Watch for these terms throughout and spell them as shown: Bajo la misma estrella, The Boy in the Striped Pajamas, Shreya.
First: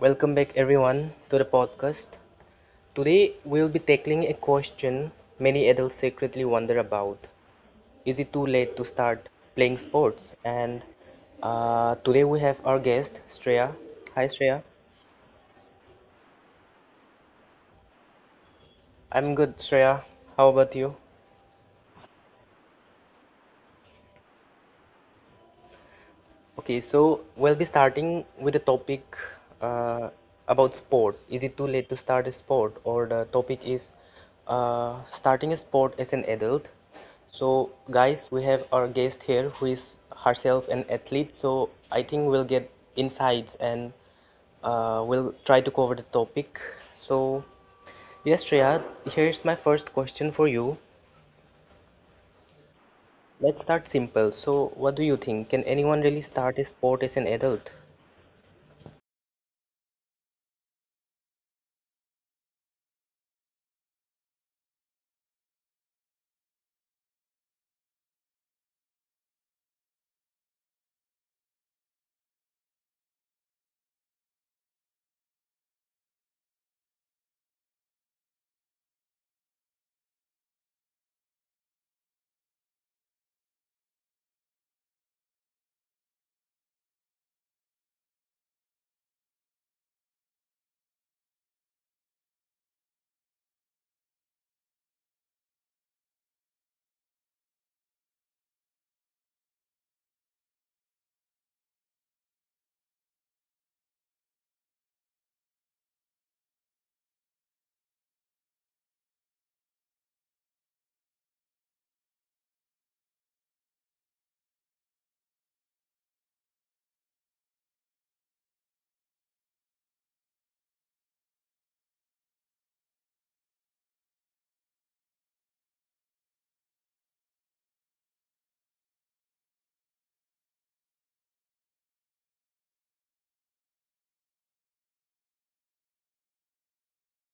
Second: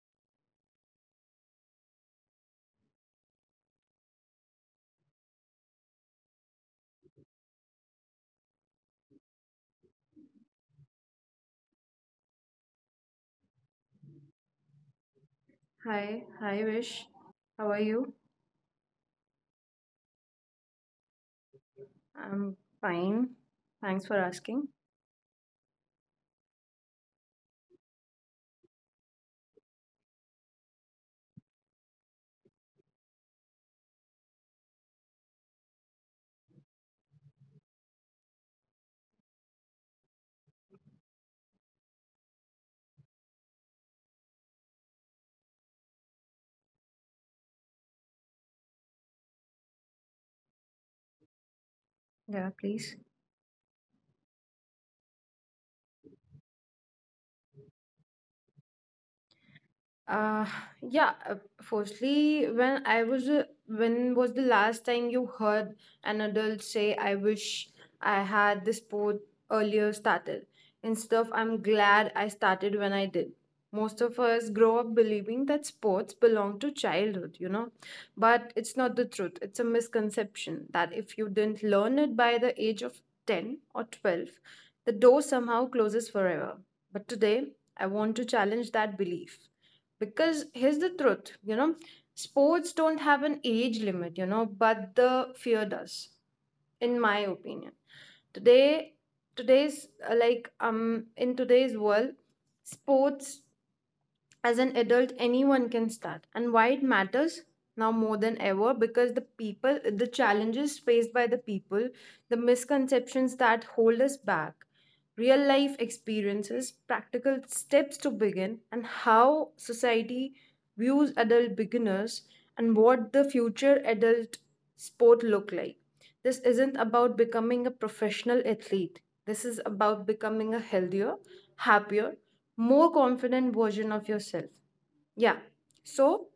Welcome back, everyone, to the podcast. Today, we'll be tackling a question many adults secretly wonder about. Is it too late to start playing sports? And Today, we have our guest, Shreya. Hi, Shreya. Hi, Vish. How are you? I'm good, Shreya. How about you? I'm fine. Thanks for asking. Okay, so we'll be starting with the topic uh, about sport. Is it too late to start a sport? Or the topic is, starting a sport as an adult. So, guys, we have our guest here who is herself an athlete. So, I think we'll get insights, and we'll try to cover the topic. So, yes, Shreya, here's my first question for you. Yeah, please. Let's start simple. So, what do you think? Can anyone really start a sport as an adult? Uh, yeah, firstly, when was the last time you heard an adult say, I wish I had this sport earlier started? Instead of, I'm glad I started when I did. Most of us grow up believing that sports belong to childhood, but it's not the truth. It's a misconception that if you didn't learn it by the age of 10 or 12, the door somehow closes forever. But today, I want to challenge that belief because here's the truth, sports don't have an age limit, but the fear does. In my opinion, today today's like in today's world, sports as an adult, anyone can start, and why it matters now more than ever. Because the people, the challenges faced by the people, the misconceptions that hold us back, real life experiences, practical steps to begin, and how society views adult beginners, and what the future adult sport look like. This isn't about becoming a professional athlete. This is about becoming a healthier, happier, more confident version of yourself. Yeah. So,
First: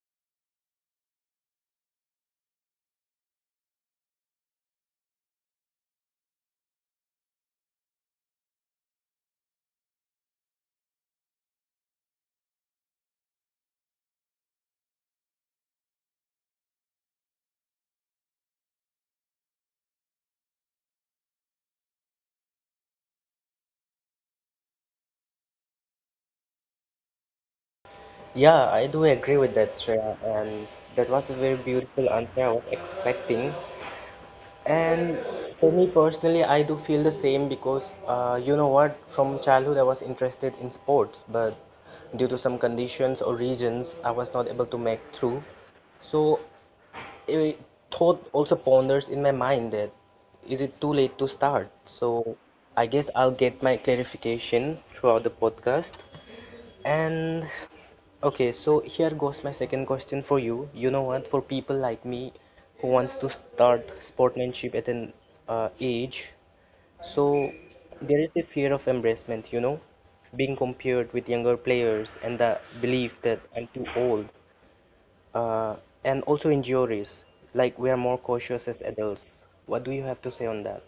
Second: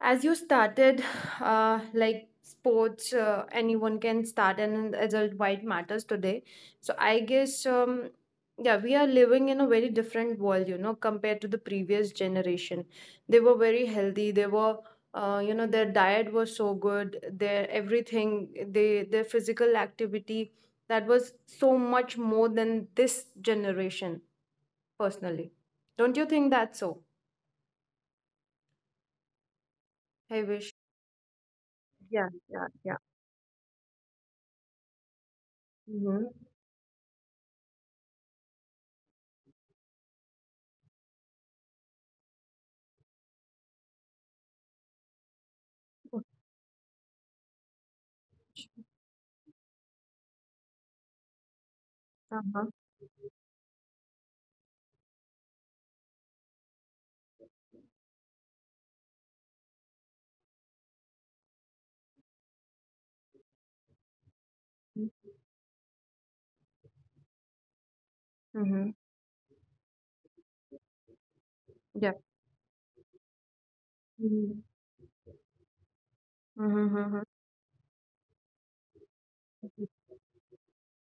as you started, like sports, anyone can start and adult wide matters today. So, I guess, yeah, we are living in a very different world, you know, compared to the previous generation. They were very healthy. They were, you know, their diet was so good. Their everything, they their physical activity, that was so much more than this generation. Personally, don't you think that's so? Yeah, I do agree with that, I Shreya, wish. and that was a very Yeah, beautiful yeah, answer yeah. I was expecting. And for Mhm. me personally, I do feel the same, because from childhood I was interested in sports, but due to some conditions or regions, I was not able to make through. Okay. So a thought also ponders in my mind that, is it too late to start? So Uh-huh. I guess I'll get my clarification throughout the podcast. And okay, so here goes my second question for you. You know what? For people like me who wants to start sportsmanship at an age, so there is a Mhm. fear of embarrassment, being compared with younger Yeah. players and the belief that I'm too old, Mhm. uh, and also in Mhm, mhm, juries, like we are more cautious as adults. mhm. What do you have to say on that?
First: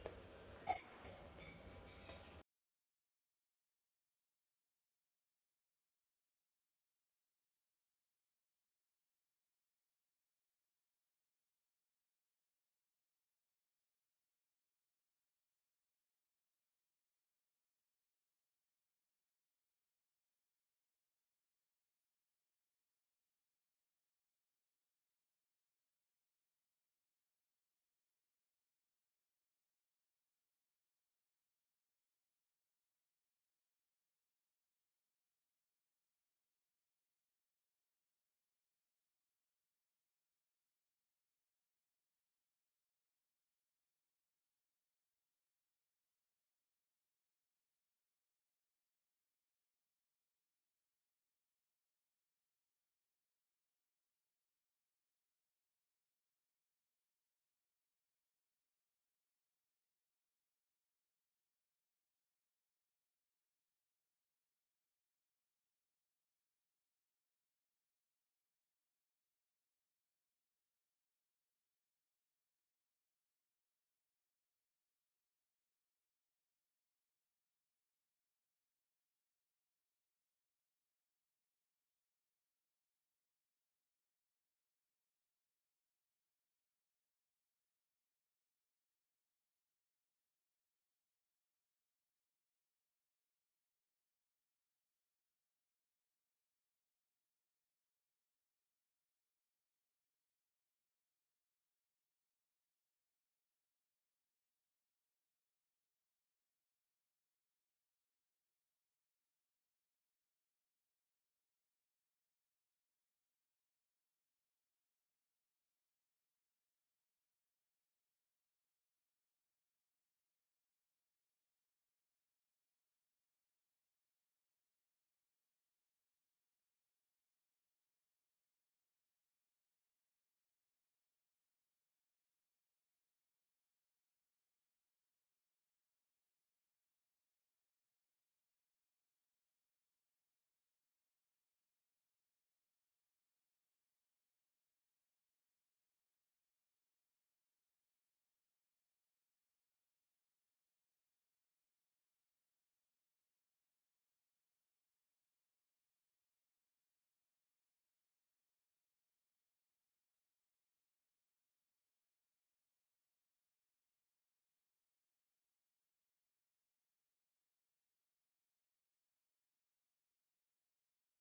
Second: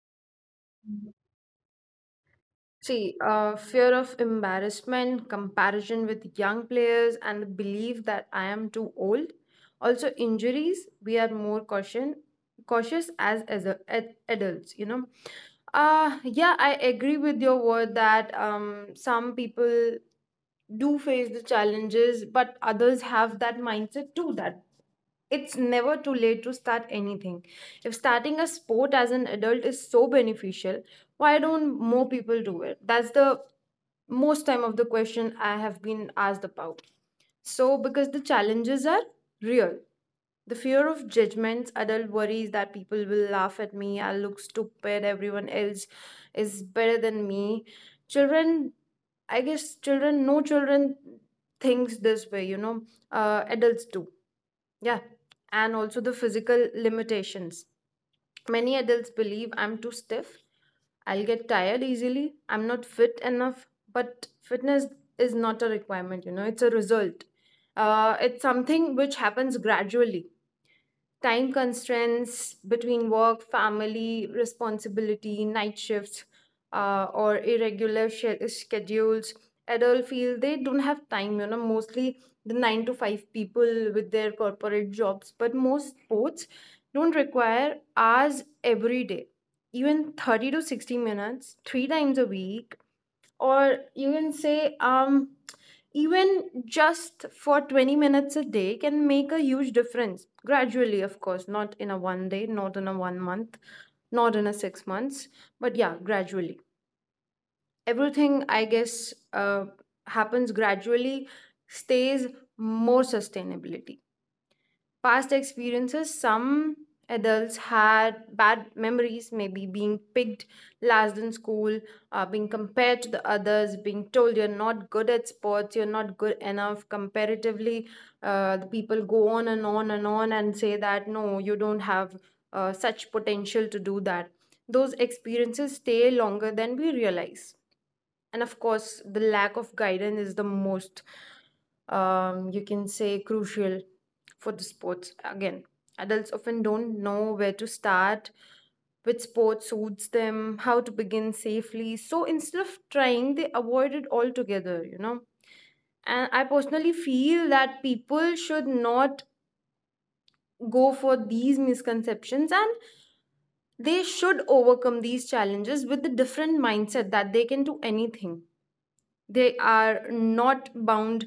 See, fear of embarrassment, comparison with young players, and the belief that I am too old. Also, injuries, we are cautious as a, ad- adults, you know. Yeah, I agree with your word that some people do face the challenges, but others have that mindset too that it's never too late to start anything. If starting a sport as an adult is so beneficial, why don't more people do it? That's the most time of the question I have been asked about. So, because the challenges are real. The fear of judgments, adult worries that people will laugh at me, I'll look stupid, everyone else is better than me. Children, I guess children, no children thinks this way, you know, adults do. Yeah, and also the physical limitations. Many adults believe I'm too stiff, I'll get tired easily, I'm not fit enough, but fitness is not a requirement, you know, it's a result. It's something which happens gradually. Time constraints between work, family responsibility, night shifts, or irregular schedules. Adult feel they don't have time, you know, mostly the 9 to 5 people with their corporate jobs. But most sports don't require hours every day, even 30 to 60 minutes, three times a week, or you can say, even just for 20 minutes a day can make a huge difference gradually. Of course, not in a one day, not in a one month, not in a 6 months, but yeah, gradually everything, I guess, happens gradually, stays more sustainability. Past experiences, some adults had bad memories, maybe being picked last in school, being compared to the others, being told you're not good at sports, you're not good enough comparatively. The people go on and on and on and say that no, you don't have such potential to do that. Those experiences stay longer than we realize. And of course, the lack of guidance is the most, you can say, crucial for the sports. Again, adults often don't know where to start, which sport suits them, how to begin safely, so instead of trying they avoid it altogether, you know. And I personally feel that people should not go for these misconceptions, and they should overcome these challenges with the different mindset that they can do anything. They are not bound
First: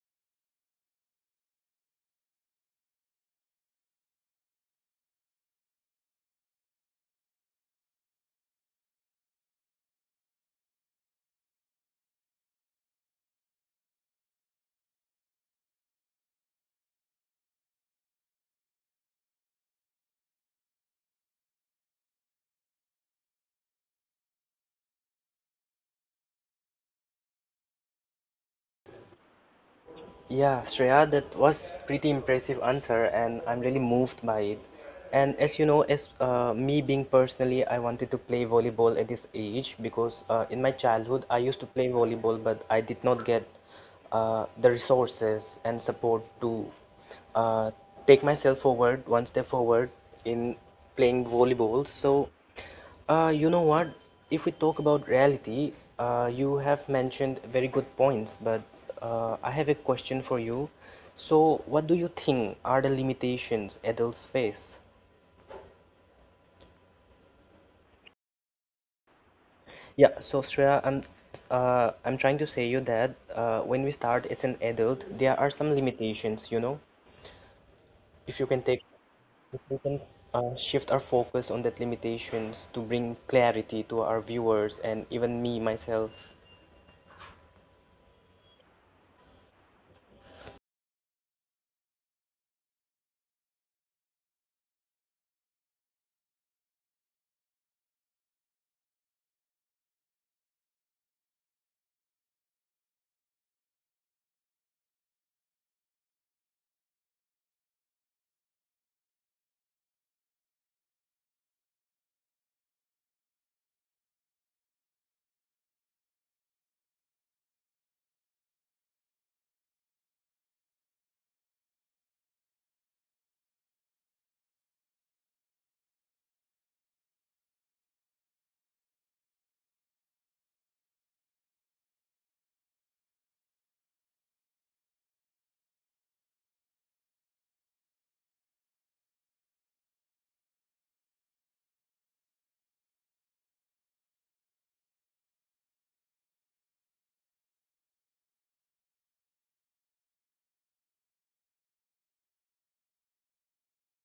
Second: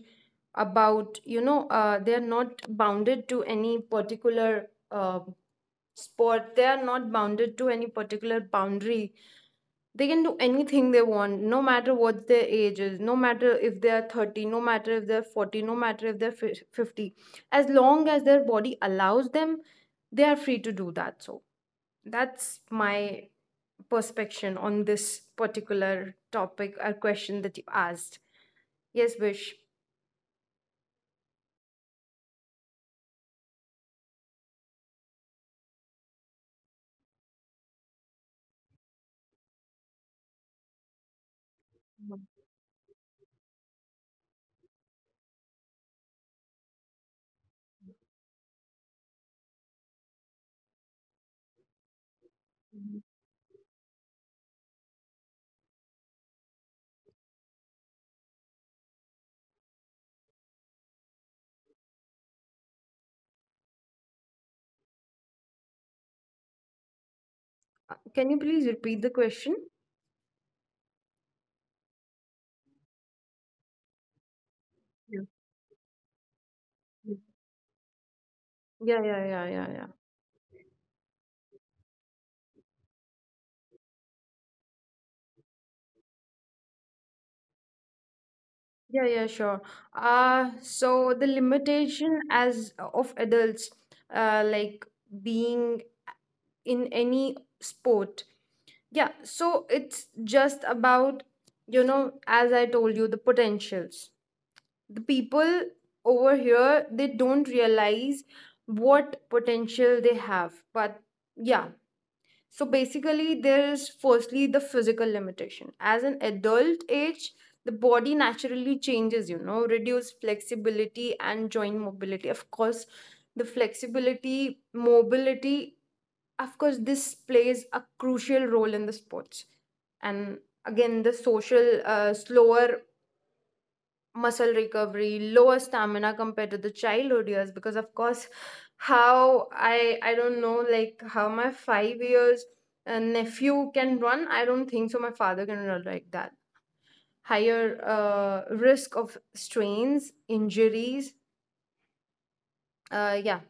about, you know, they are not bounded to any particular sport, they are not bounded to any particular boundary. They can do anything they want, no matter what their age is, no matter if they are 30, no matter if they're 40, no matter if they're 50, as long as their body allows them, they are free to do that. So that's my perspection on this particular topic or question that you asked. Yes, wish. Yeah, Shreya, that was pretty impressive answer, and I'm really moved by it. And as you know, as me being personally, I wanted to play volleyball at this age, because in my childhood I used to play volleyball, but I did not get the resources and support to uh, take myself forward, one step forward in playing volleyball. So. You know what? If we talk about reality, you have mentioned very good points, but I have a question for you. So, what do you think are the limitations adults face? Can you please repeat the question? Yeah, so Shreya, I'm trying to say you that, when we start as an adult, Yeah, there are some limitations, you know. If you can take, yeah, yeah, yeah, if yeah, we yeah. can shift our focus on that limitations to bring clarity to our viewers and even me myself. Yeah, yeah, sure. So the limitation as of adults, like being in any sport. Yeah, so it's just about, you know, as I told you, the potentials. The people over here, they don't realize what potential they have. But yeah, so basically, there is firstly the physical limitation. As an adult age, the body naturally changes, you know, reduce flexibility and joint mobility. Of course, the flexibility, mobility, of course, this plays a crucial role in the sports. And again, the social, slower muscle recovery, lower stamina compared to the childhood years, because of course, how I don't know, like how my 5 years nephew can run, I don't think so my father can run like that. Higher risk of strains, injuries. Yeah,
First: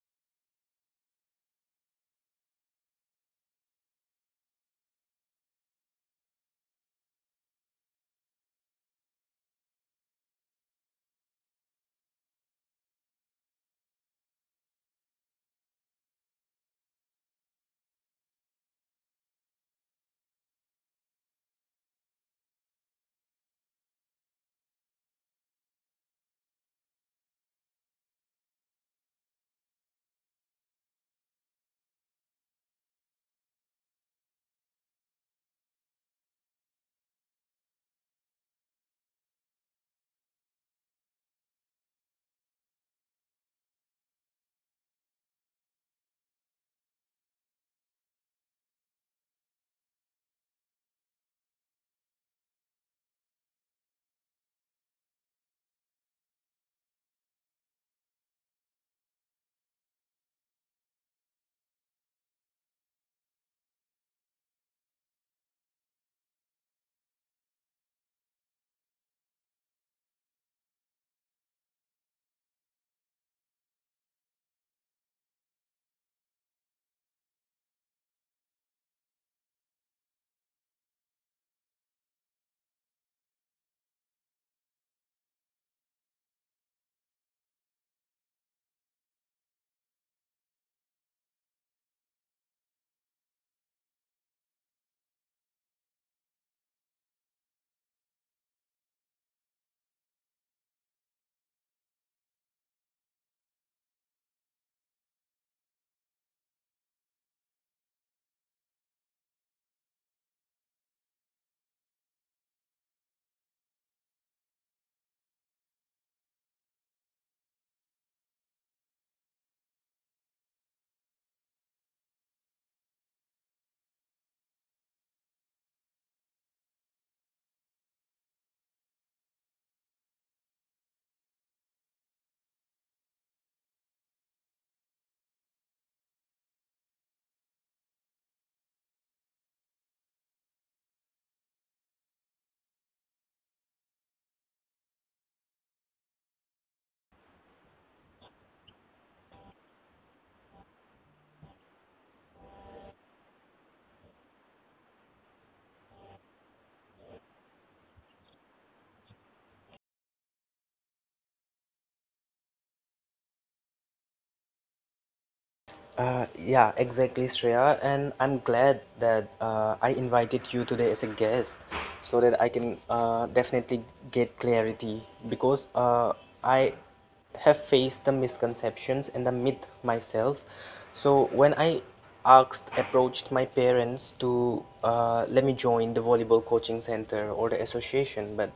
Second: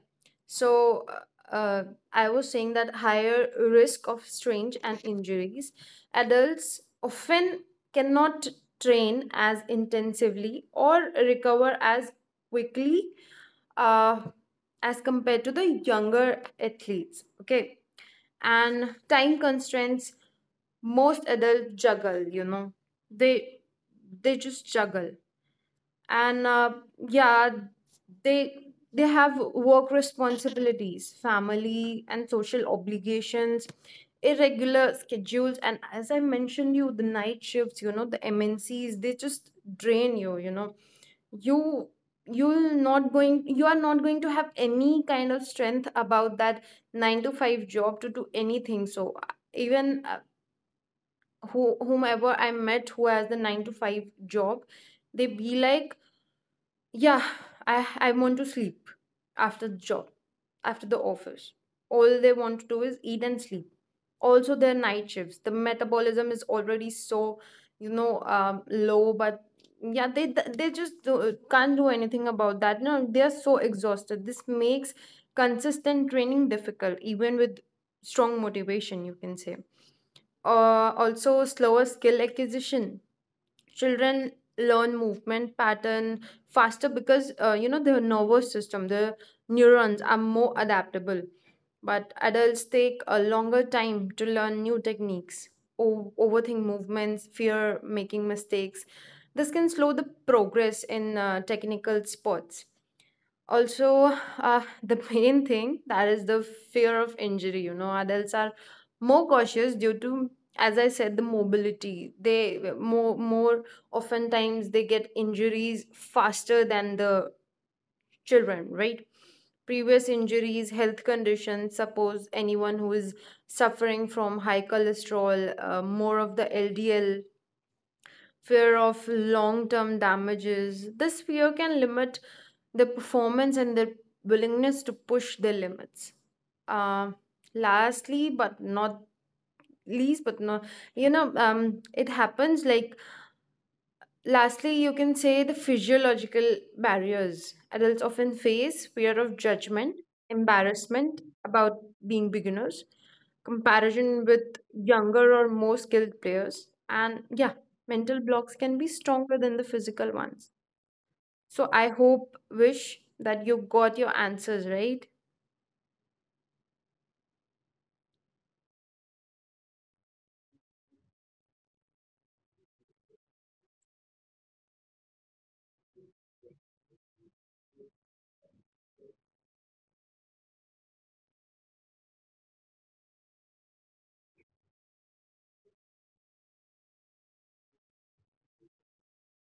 so, uh, I was saying that higher risk of strange and injuries. Adults often cannot train as intensively or recover as quickly uh, as compared to the younger athletes. Okay. And time constraints, most adults juggle, you know, they they just juggle, and yeah, they they have work responsibilities, family and social obligations, irregular schedules. And as I mentioned you, the night shifts, you know, the mncs, they just drain you, you know. You you'll not going you are not going to have any kind of strength about that 9 to 5 job to do anything. So whomever I met who has the 9 to 5 job, they be like, yeah, I want to sleep after the job, after the office. All they want to do is eat and sleep. Also, their night shifts. The metabolism is already so, you know, low. But yeah, can't do anything about that. No, they are so exhausted. This makes consistent training difficult, even with strong motivation, you can say. Also, slower skill acquisition. Children learn movement pattern faster, because you know, the nervous system, the neurons are more adaptable, but adults take a longer time to learn new techniques, overthink movements, fear making mistakes. This can slow the progress in technical sports. Also, the main thing that is the fear of injury. You know, adults are more cautious due to, as I said, the mobility, they more oftentimes they get injuries faster than the children, right? Previous injuries, health conditions, suppose anyone who is suffering from high cholesterol, more of the ldl, fear of long term damages, this fear can limit their performance and their willingness to push their limits. Uh, Lastly, but not least, but not you know, it happens like lastly, you can say the physiological barriers adults often face, fear of judgment, embarrassment about being beginners, comparison with younger or more skilled players, and yeah, mental blocks can be stronger than the physical ones. So I hope, wish, that you got your answers right. Yeah, exactly, Shreya. And I'm glad that I invited you today as a guest so that I can definitely get clarity, because I have faced the misconceptions and the myth myself. So when I asked approached my parents to let me join the volleyball coaching center or the association, but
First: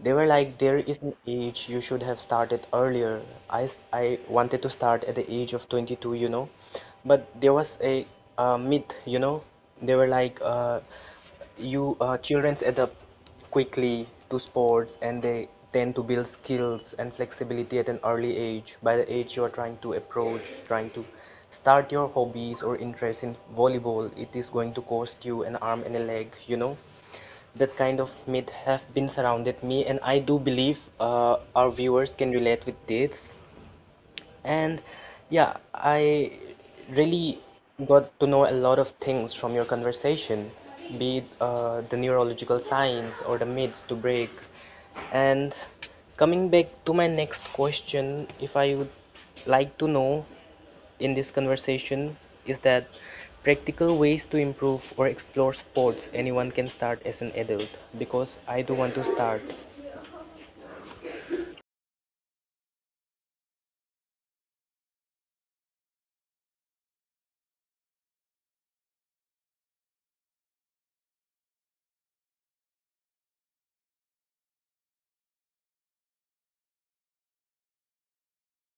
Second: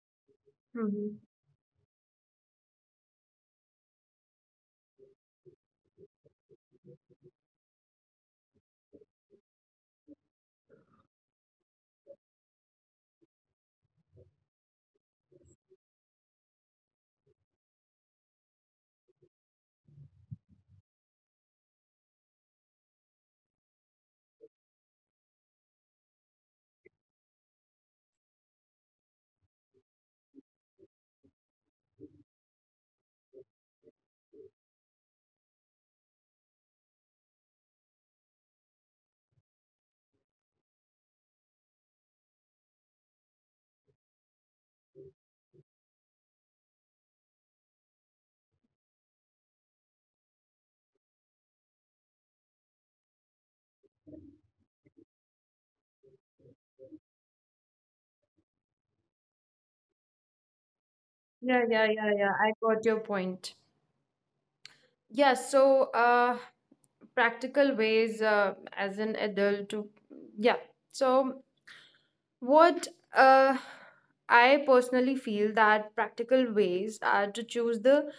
they were like there is an Mm-hmm. age, you should have started earlier. I wanted to start at the age of 22, you know, but there was a myth, you know. They were like, you children adapt quickly to sports and they tend to build skills and flexibility at an early age. By the age you are trying to approach, trying to start your hobbies or interest in volleyball, it is going to cost you an arm and a leg, you know. That kind of myth have been surrounded me, and I do believe our viewers can relate with this. And yeah, I really got to know a lot of things from your conversation, be it the neurological science or the myths to break. And coming back to my next question, if I would like to know in this conversation, is that practical ways to improve or explore sports anyone can start as an adult? Because I do want to start. Yeah, yeah, yeah, yeah, I got your point. Yeah, so practical ways as an adult to, yeah. So what, uh, I personally feel that practical ways are to choose the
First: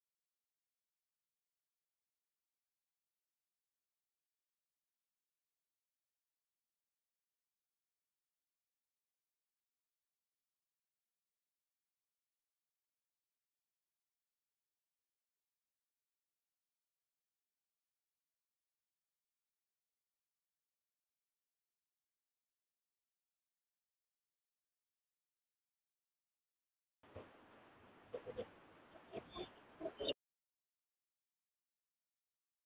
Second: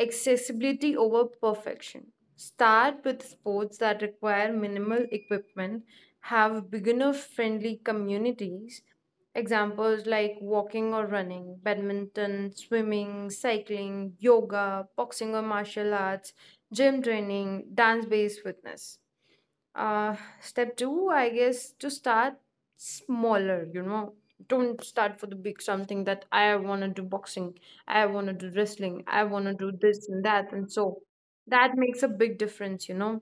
accessibility over perfection. Start with sports that require minimal equipment, have beginner friendly communities. Examples like walking or running, badminton, swimming, cycling, yoga, boxing or martial arts, gym training, dance based fitness. Step two, I guess, to start smaller, you know. Don't start for the big, something that I want to do boxing, I want to do wrestling, I want to do this and that. And so that makes a big difference, you know.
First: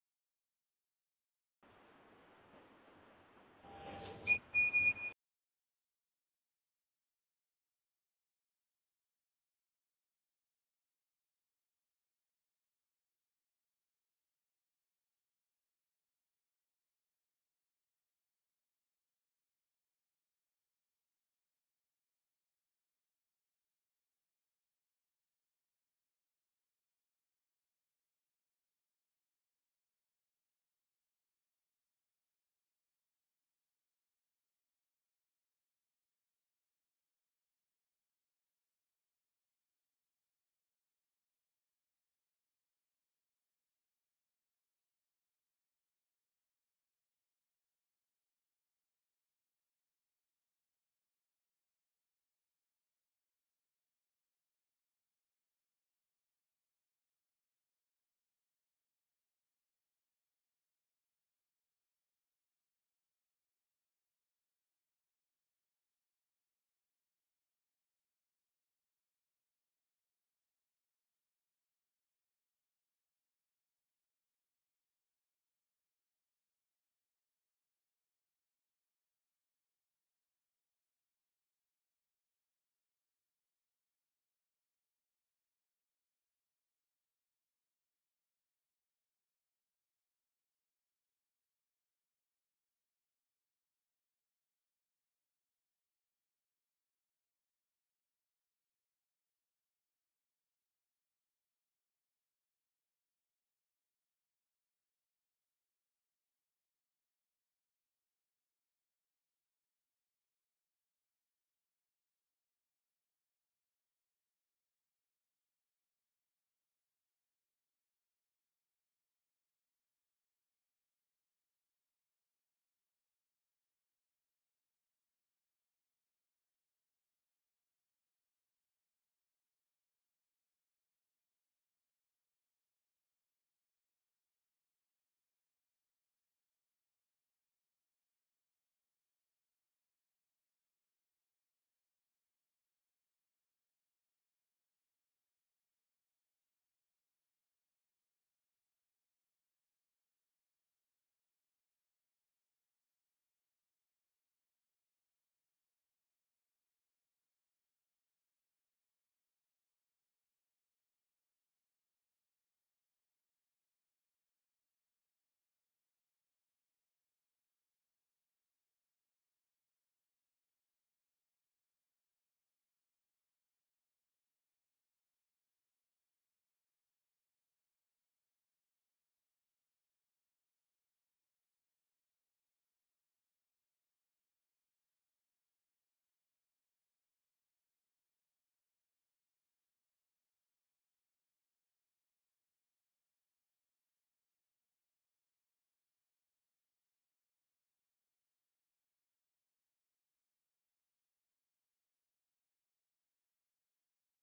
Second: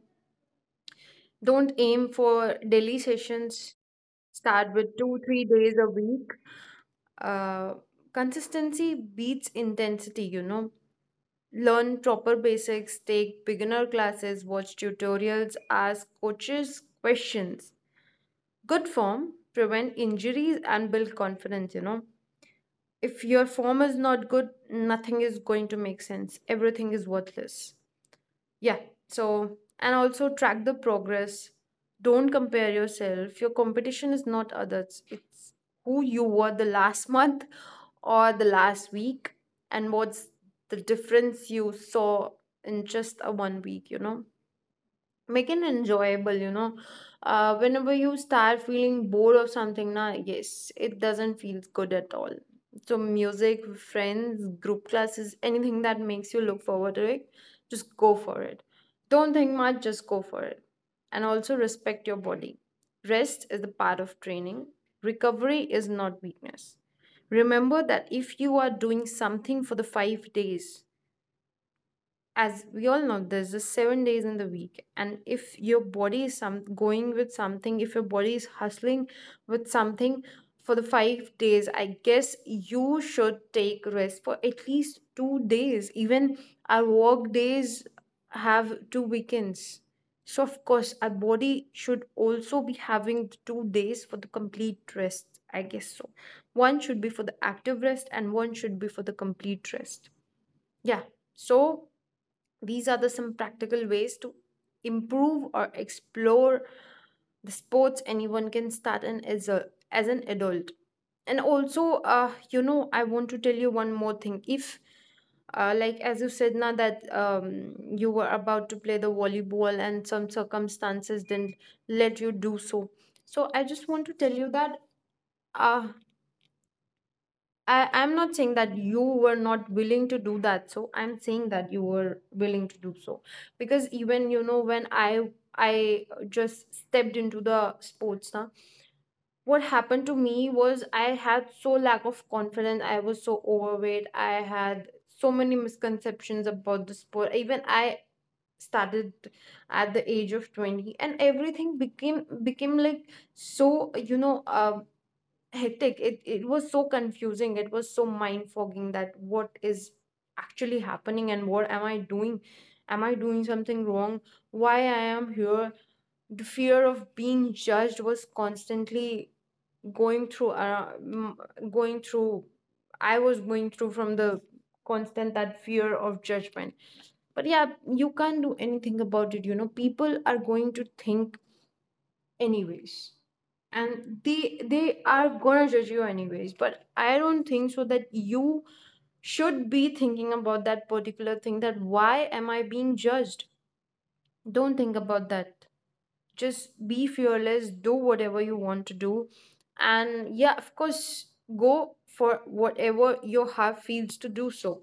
Don't aim for daily sessions. Start with 2, 3 days a week. Uh, Consistency beats intensity, you know. Learn proper basics, take beginner classes, watch tutorials, ask coaches questions, good form, prevent injuries and build confidence. If your form is not good, nothing is going to make sense, everything is worthless. Yeah. So, and also track the progress. Don't compare yourself. Your competition is not others, it's who you were the last month or the last week, and what's the difference you saw in just a one week. Make it enjoyable. Whenever you start feeling bored of something, na, yes, it doesn't feel good at all. So music, friends, group classes, anything that makes you look forward to it, just go for it. Don't think much, just go for it. And also, respect your body. Rest is the part of training. Recovery is not weakness. Remember that if you are doing something for the five days, as we all know, there's just 7 days in the week. And if your body is some going with something, if your body is hustling with something for the 5 days, I guess you should take rest for at least 2 days. Even our work days have two weekends, so of course our body should also be having the 2 days for the complete rest, I guess so. One should be for the active rest and one should be for the complete rest. Yeah. So these are the some practical ways to improve or explore the sports anyone can start in as a as an adult. And also, I want to tell you one more thing. If Like as you said now that you were about to play the volleyball and some circumstances didn't let you do so. So I just want to tell you that, uh, I'm not saying that you were not willing to do that. So I'm saying that you were willing to do so. Because even, you know, when I just stepped into the sports now, what happened to me was I had so lack of confidence. I was so overweight. I had so many misconceptions about the sport. Even I started at the age of 20, and everything became like, so, hectic. It was so confusing, it was so mind fogging, that what is actually happening and what am I doing? Am I doing something wrong? Why I am here? The fear of being judged was constantly going through uh, m- going through. I was going through from the constant, that fear of judgment. But yeah, you can't do anything about it, you know, people are going to think anyways, and they are gonna judge you anyways. But I don't think so that you should be thinking about that particular thing, that why am I being judged? Don't think about that. Just be fearless, do whatever you want to do. And yeah, of course, go for whatever your heart feels to do so.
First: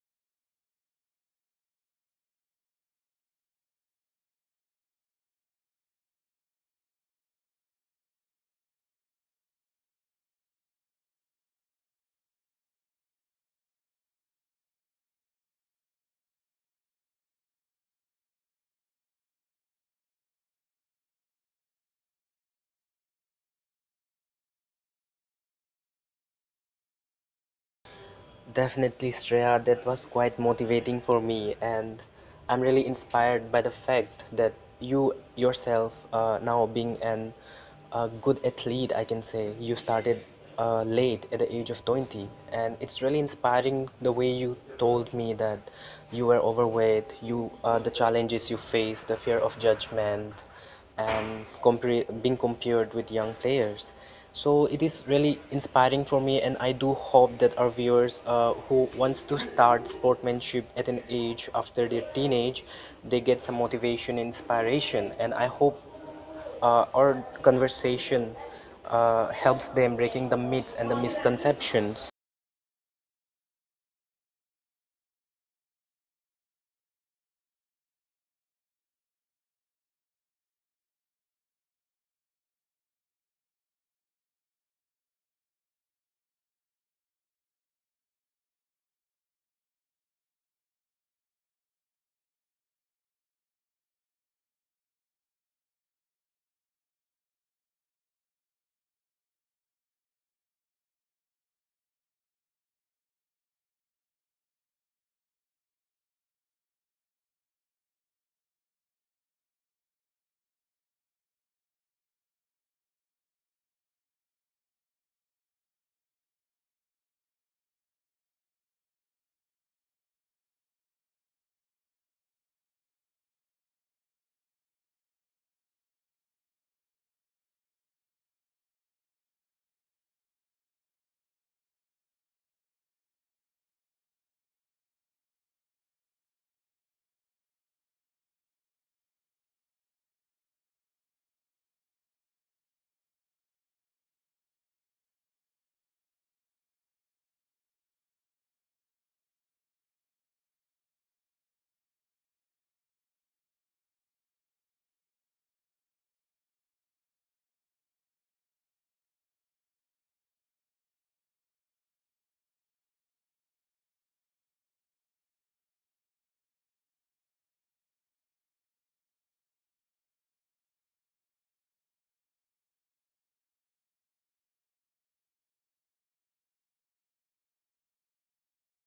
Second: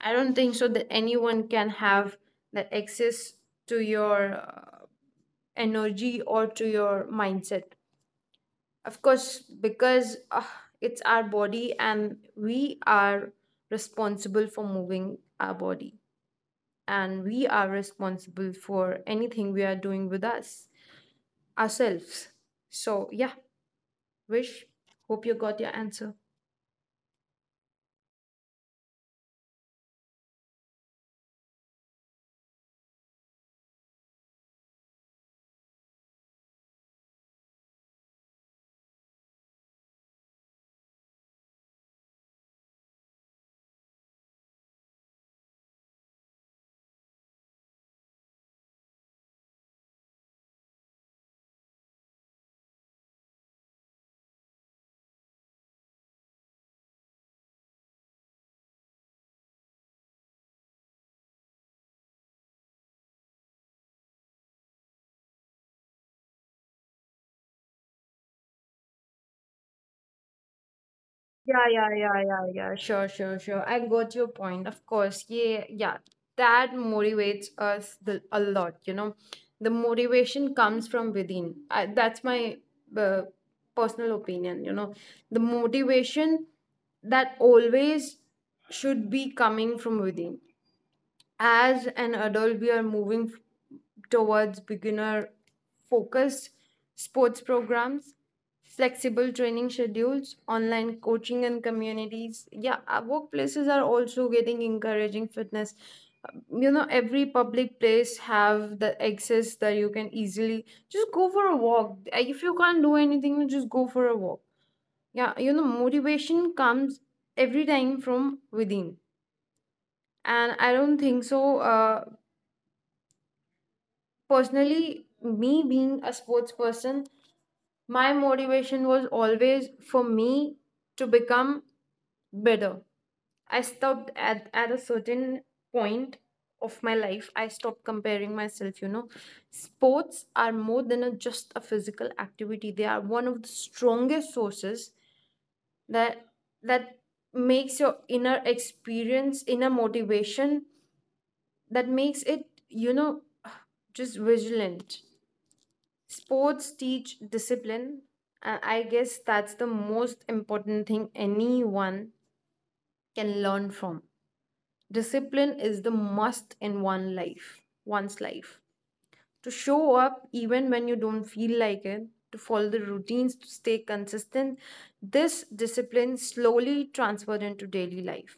I don't think so that anyone can have that access to your energy or to your mindset. Of course, because it's our body and we are responsible for moving our body, and we are responsible for anything we are doing with us, ourselves. So, yeah, wish. Hope you got your answer. Definitely, Shreya, that was quite motivating for me, and I'm really inspired by the fact that you yourself, now being an a good athlete, I can say, you started late at the age of 20, and it's really inspiring the way you told me that you were overweight, you the challenges you faced, the fear of judgment, and compare being compared with young players. So it is really inspiring for me, and I do hope that our viewers who wants to start sportsmanship at an age after their teenage, they get some motivation and inspiration. And I hope our conversation helps them breaking the myths and the Yeah, misconceptions. yeah, yeah, yeah, yeah. Sure, sure, sure. I got your point. Of course. Yeah, yeah. That motivates us the, a lot, you know. The motivation comes from within. That's my uh, personal opinion, you know. The motivation that always should be coming from within. As an adult, we are towards beginner focused sports programs, flexible training schedules, online coaching and communities. Yeah, our workplaces are also getting encouraging fitness. You know, every public place have the access that you can easily just go for a walk. If you can't do anything, just go for a walk. Yeah, you know, motivation comes every time from within. And I don't think so, personally, me being a sports person, my motivation was always for me to become better. I stopped at a certain point of my life. I stopped comparing myself, you know. Sports are more than a, just a physical activity. They are one of the strongest sources that that makes your inner experience, inner motivation, that makes it, you know, just vigilant. Sports teach discipline, and I guess that's the most important thing anyone can learn from. Discipline is the must in one life, one's life. To show up even when you don't feel like it, to follow the routines, to stay consistent, this discipline slowly transferred into daily life,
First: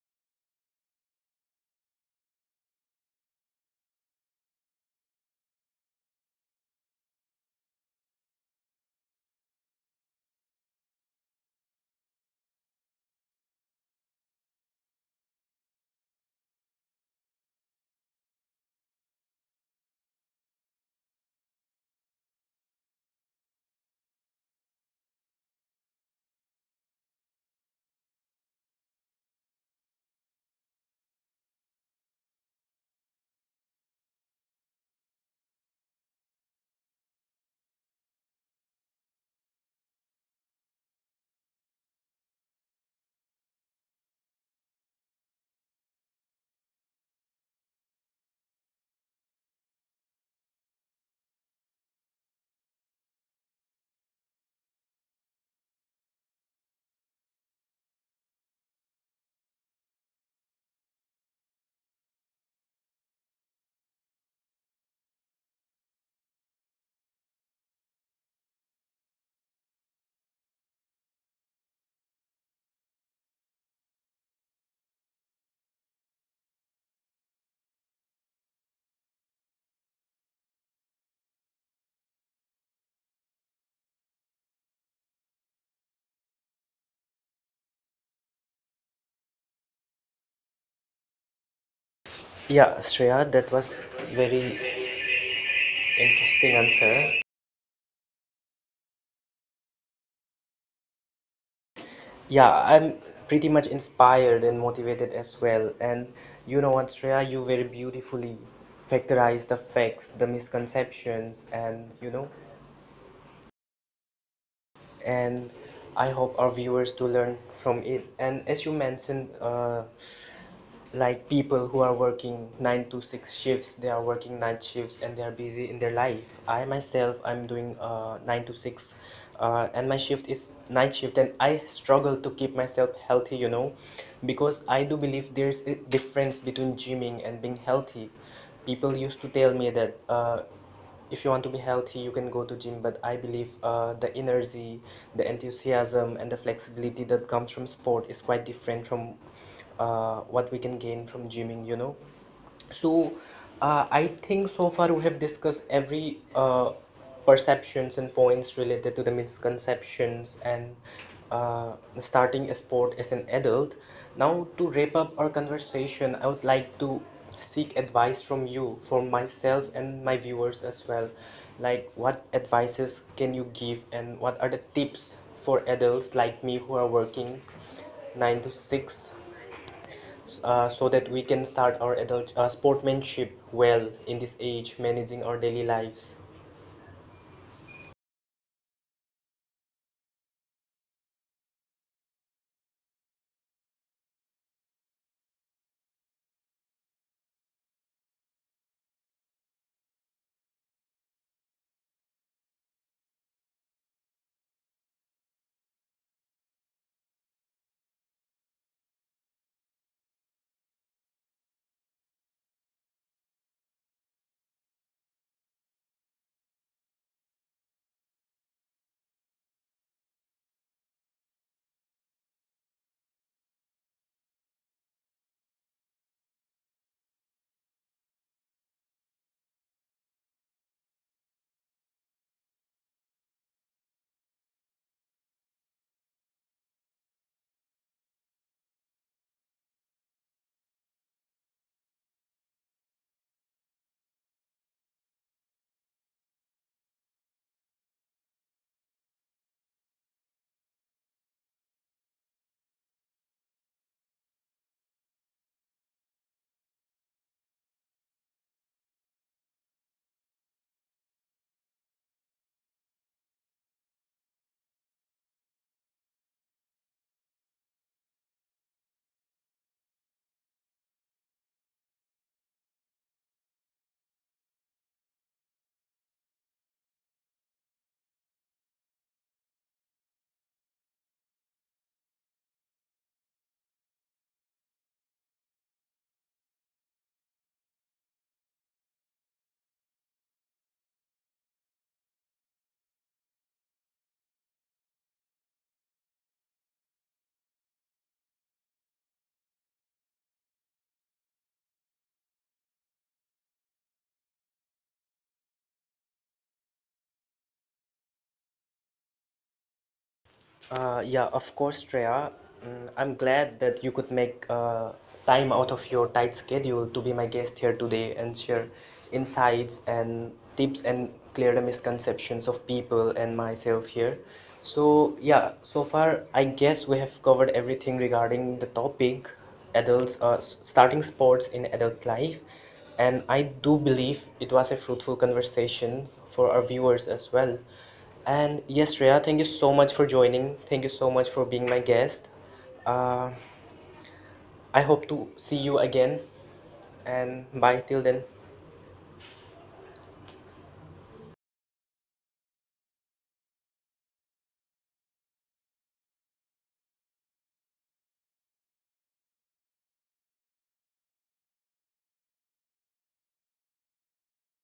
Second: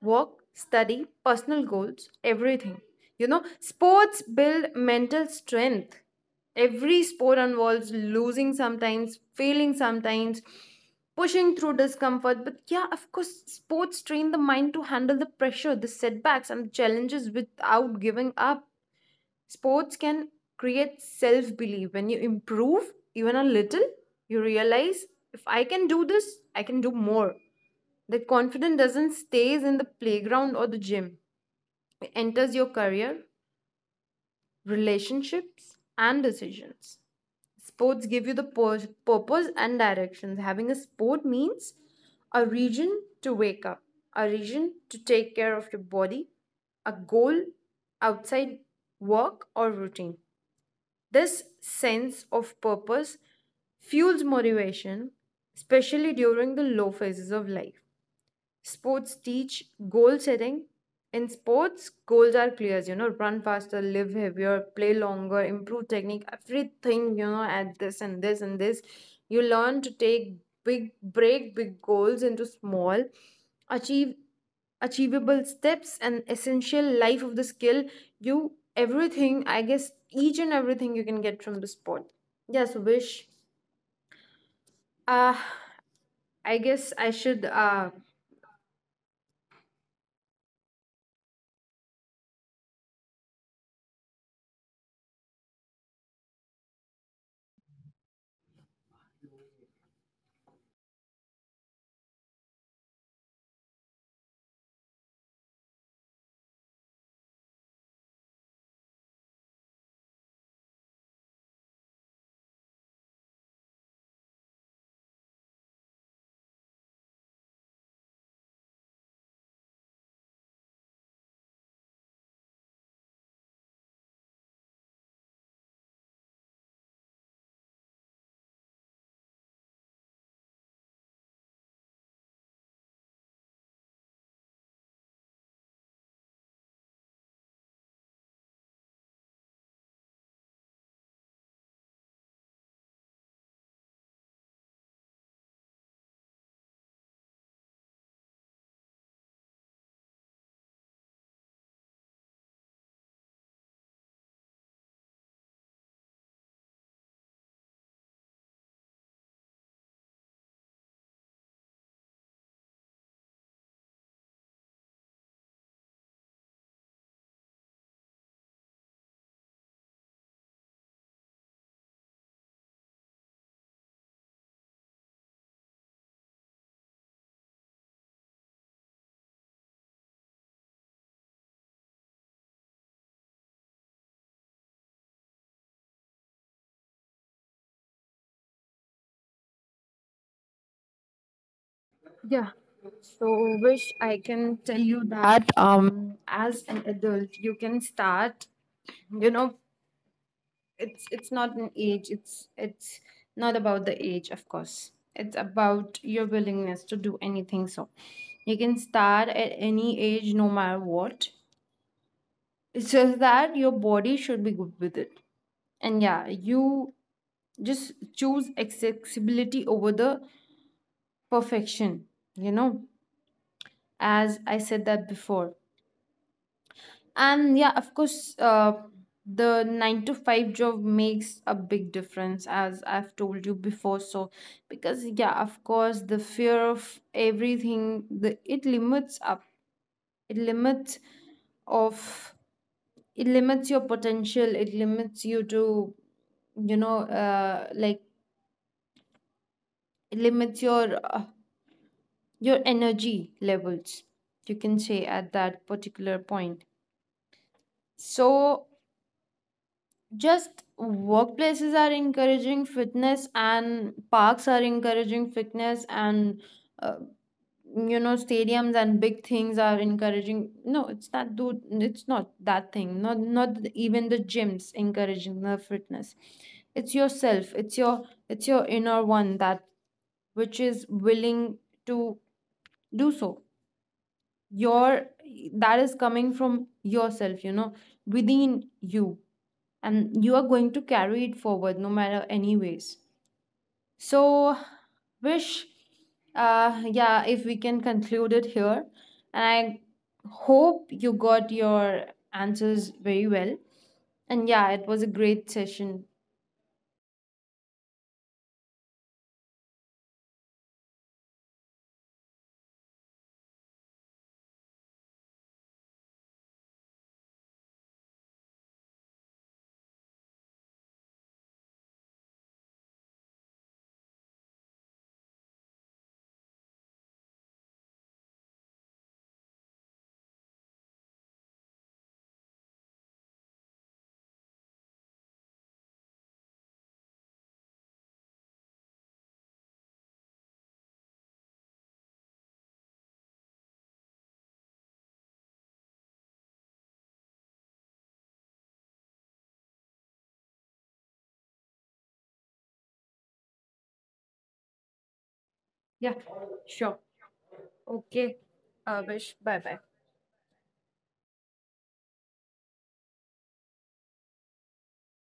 work, study, personal goals, everything. You know, sports build mental strength. Every sport involves losing sometimes, failing sometimes, pushing through discomfort. But yeah, of course, sports train the mind to handle the pressure, the setbacks, and challenges without giving up. Sports can create self belief. When you improve even a little, you realize, if I can do this, I can do more. That confidence doesn't stays in the playground or the gym. It enters your career, relationships, and decisions. Sports give you the purpose and directions. Having a sport means a reason to wake up, a reason to take care of your body, a goal outside work or routine. This sense of purpose fuels motivation, especially during the low phases of life. Sports teach goal setting. In sports, goals are clear, you know, run faster, live heavier, play longer, improve technique, everything, you know, at this and this and this. You learn to break big goals into small, achieve achievable steps and essential life of the skill. You, everything, I guess each and everything you can get from the sport. Yes, wish, uh I guess I should. Yeah, Shreya, that was very interesting answer. Yeah, I'm pretty much inspired and motivated as well. And you know what, Shreya, you very beautifully factorized the facts, the misconceptions, and you know, and I hope our viewers to learn from it. And as you mentioned, like, people who are working 9 to 6 shifts, they are working night shifts and they are busy in their life. I myself, I'm doing 9 to 6, and my shift is night shift, and I struggle to keep myself healthy, you know, because I do believe there's a difference between gymming and being healthy. People used to tell me that, if you want to be healthy you can go to gym, but I believe the energy, the enthusiasm, and the flexibility that comes from sport is quite different from what we can gain from gymming, you know. So I think so far we have discussed every perceptions and points related to the misconceptions, and uh, starting a sport as an adult. Now, to wrap up our conversation, I would like to seek advice from you for myself and my viewers as well. Like, what advices can you give, and what are the tips for adults like me who are working 9 to 6, so that we can start our adult sportmanship well in this age, managing our daily lives? Yeah. So wish I can tell you that as an adult you can start, you know, it's not an age, it's not about the age. Of course, it's about your willingness to do anything. So you can start at any age, no matter what. It's just that your body should be good with it. And yeah, you just choose accessibility over the perfection, you know, as I said that before. And yeah, of course, the nine to five job makes a big difference, as I've told you before. So, because yeah, of course, the fear of everything, the it limits up, it limits of, it limits your potential, it limits you to, you know, like it limits your energy levels. You can say at that particular point. So, just workplaces are encouraging fitness and parks are encouraging fitness, and uh, you know, stadiums and big things are encouraging, no, it's not do, it's not that thing, not even the gyms encouraging the fitness. It's yourself, it's your inner one, that which is willing to do so. Your, that is coming from yourself, you know, within you. And you are going to carry it forward, no matter, anyways. So, wish, yeah, if we can conclude it here. And I hope you got your answers very well. And yeah, it was a great session. Yeah, of course, Treya. Mm, I'm glad that you could make time out of your tight schedule to be my guest here today and share insights and tips and clear the misconceptions of people and myself here. So, yeah, so far, I guess we have covered everything regarding the topic, adults starting sports in adult life. And I do believe it was a fruitful conversation for our viewers as well. And yes, Rhea, thank you so much for joining. Thank you so much for being my guest. Uh, I hope to see you again. And bye till then. Yeah. Sure. Okay.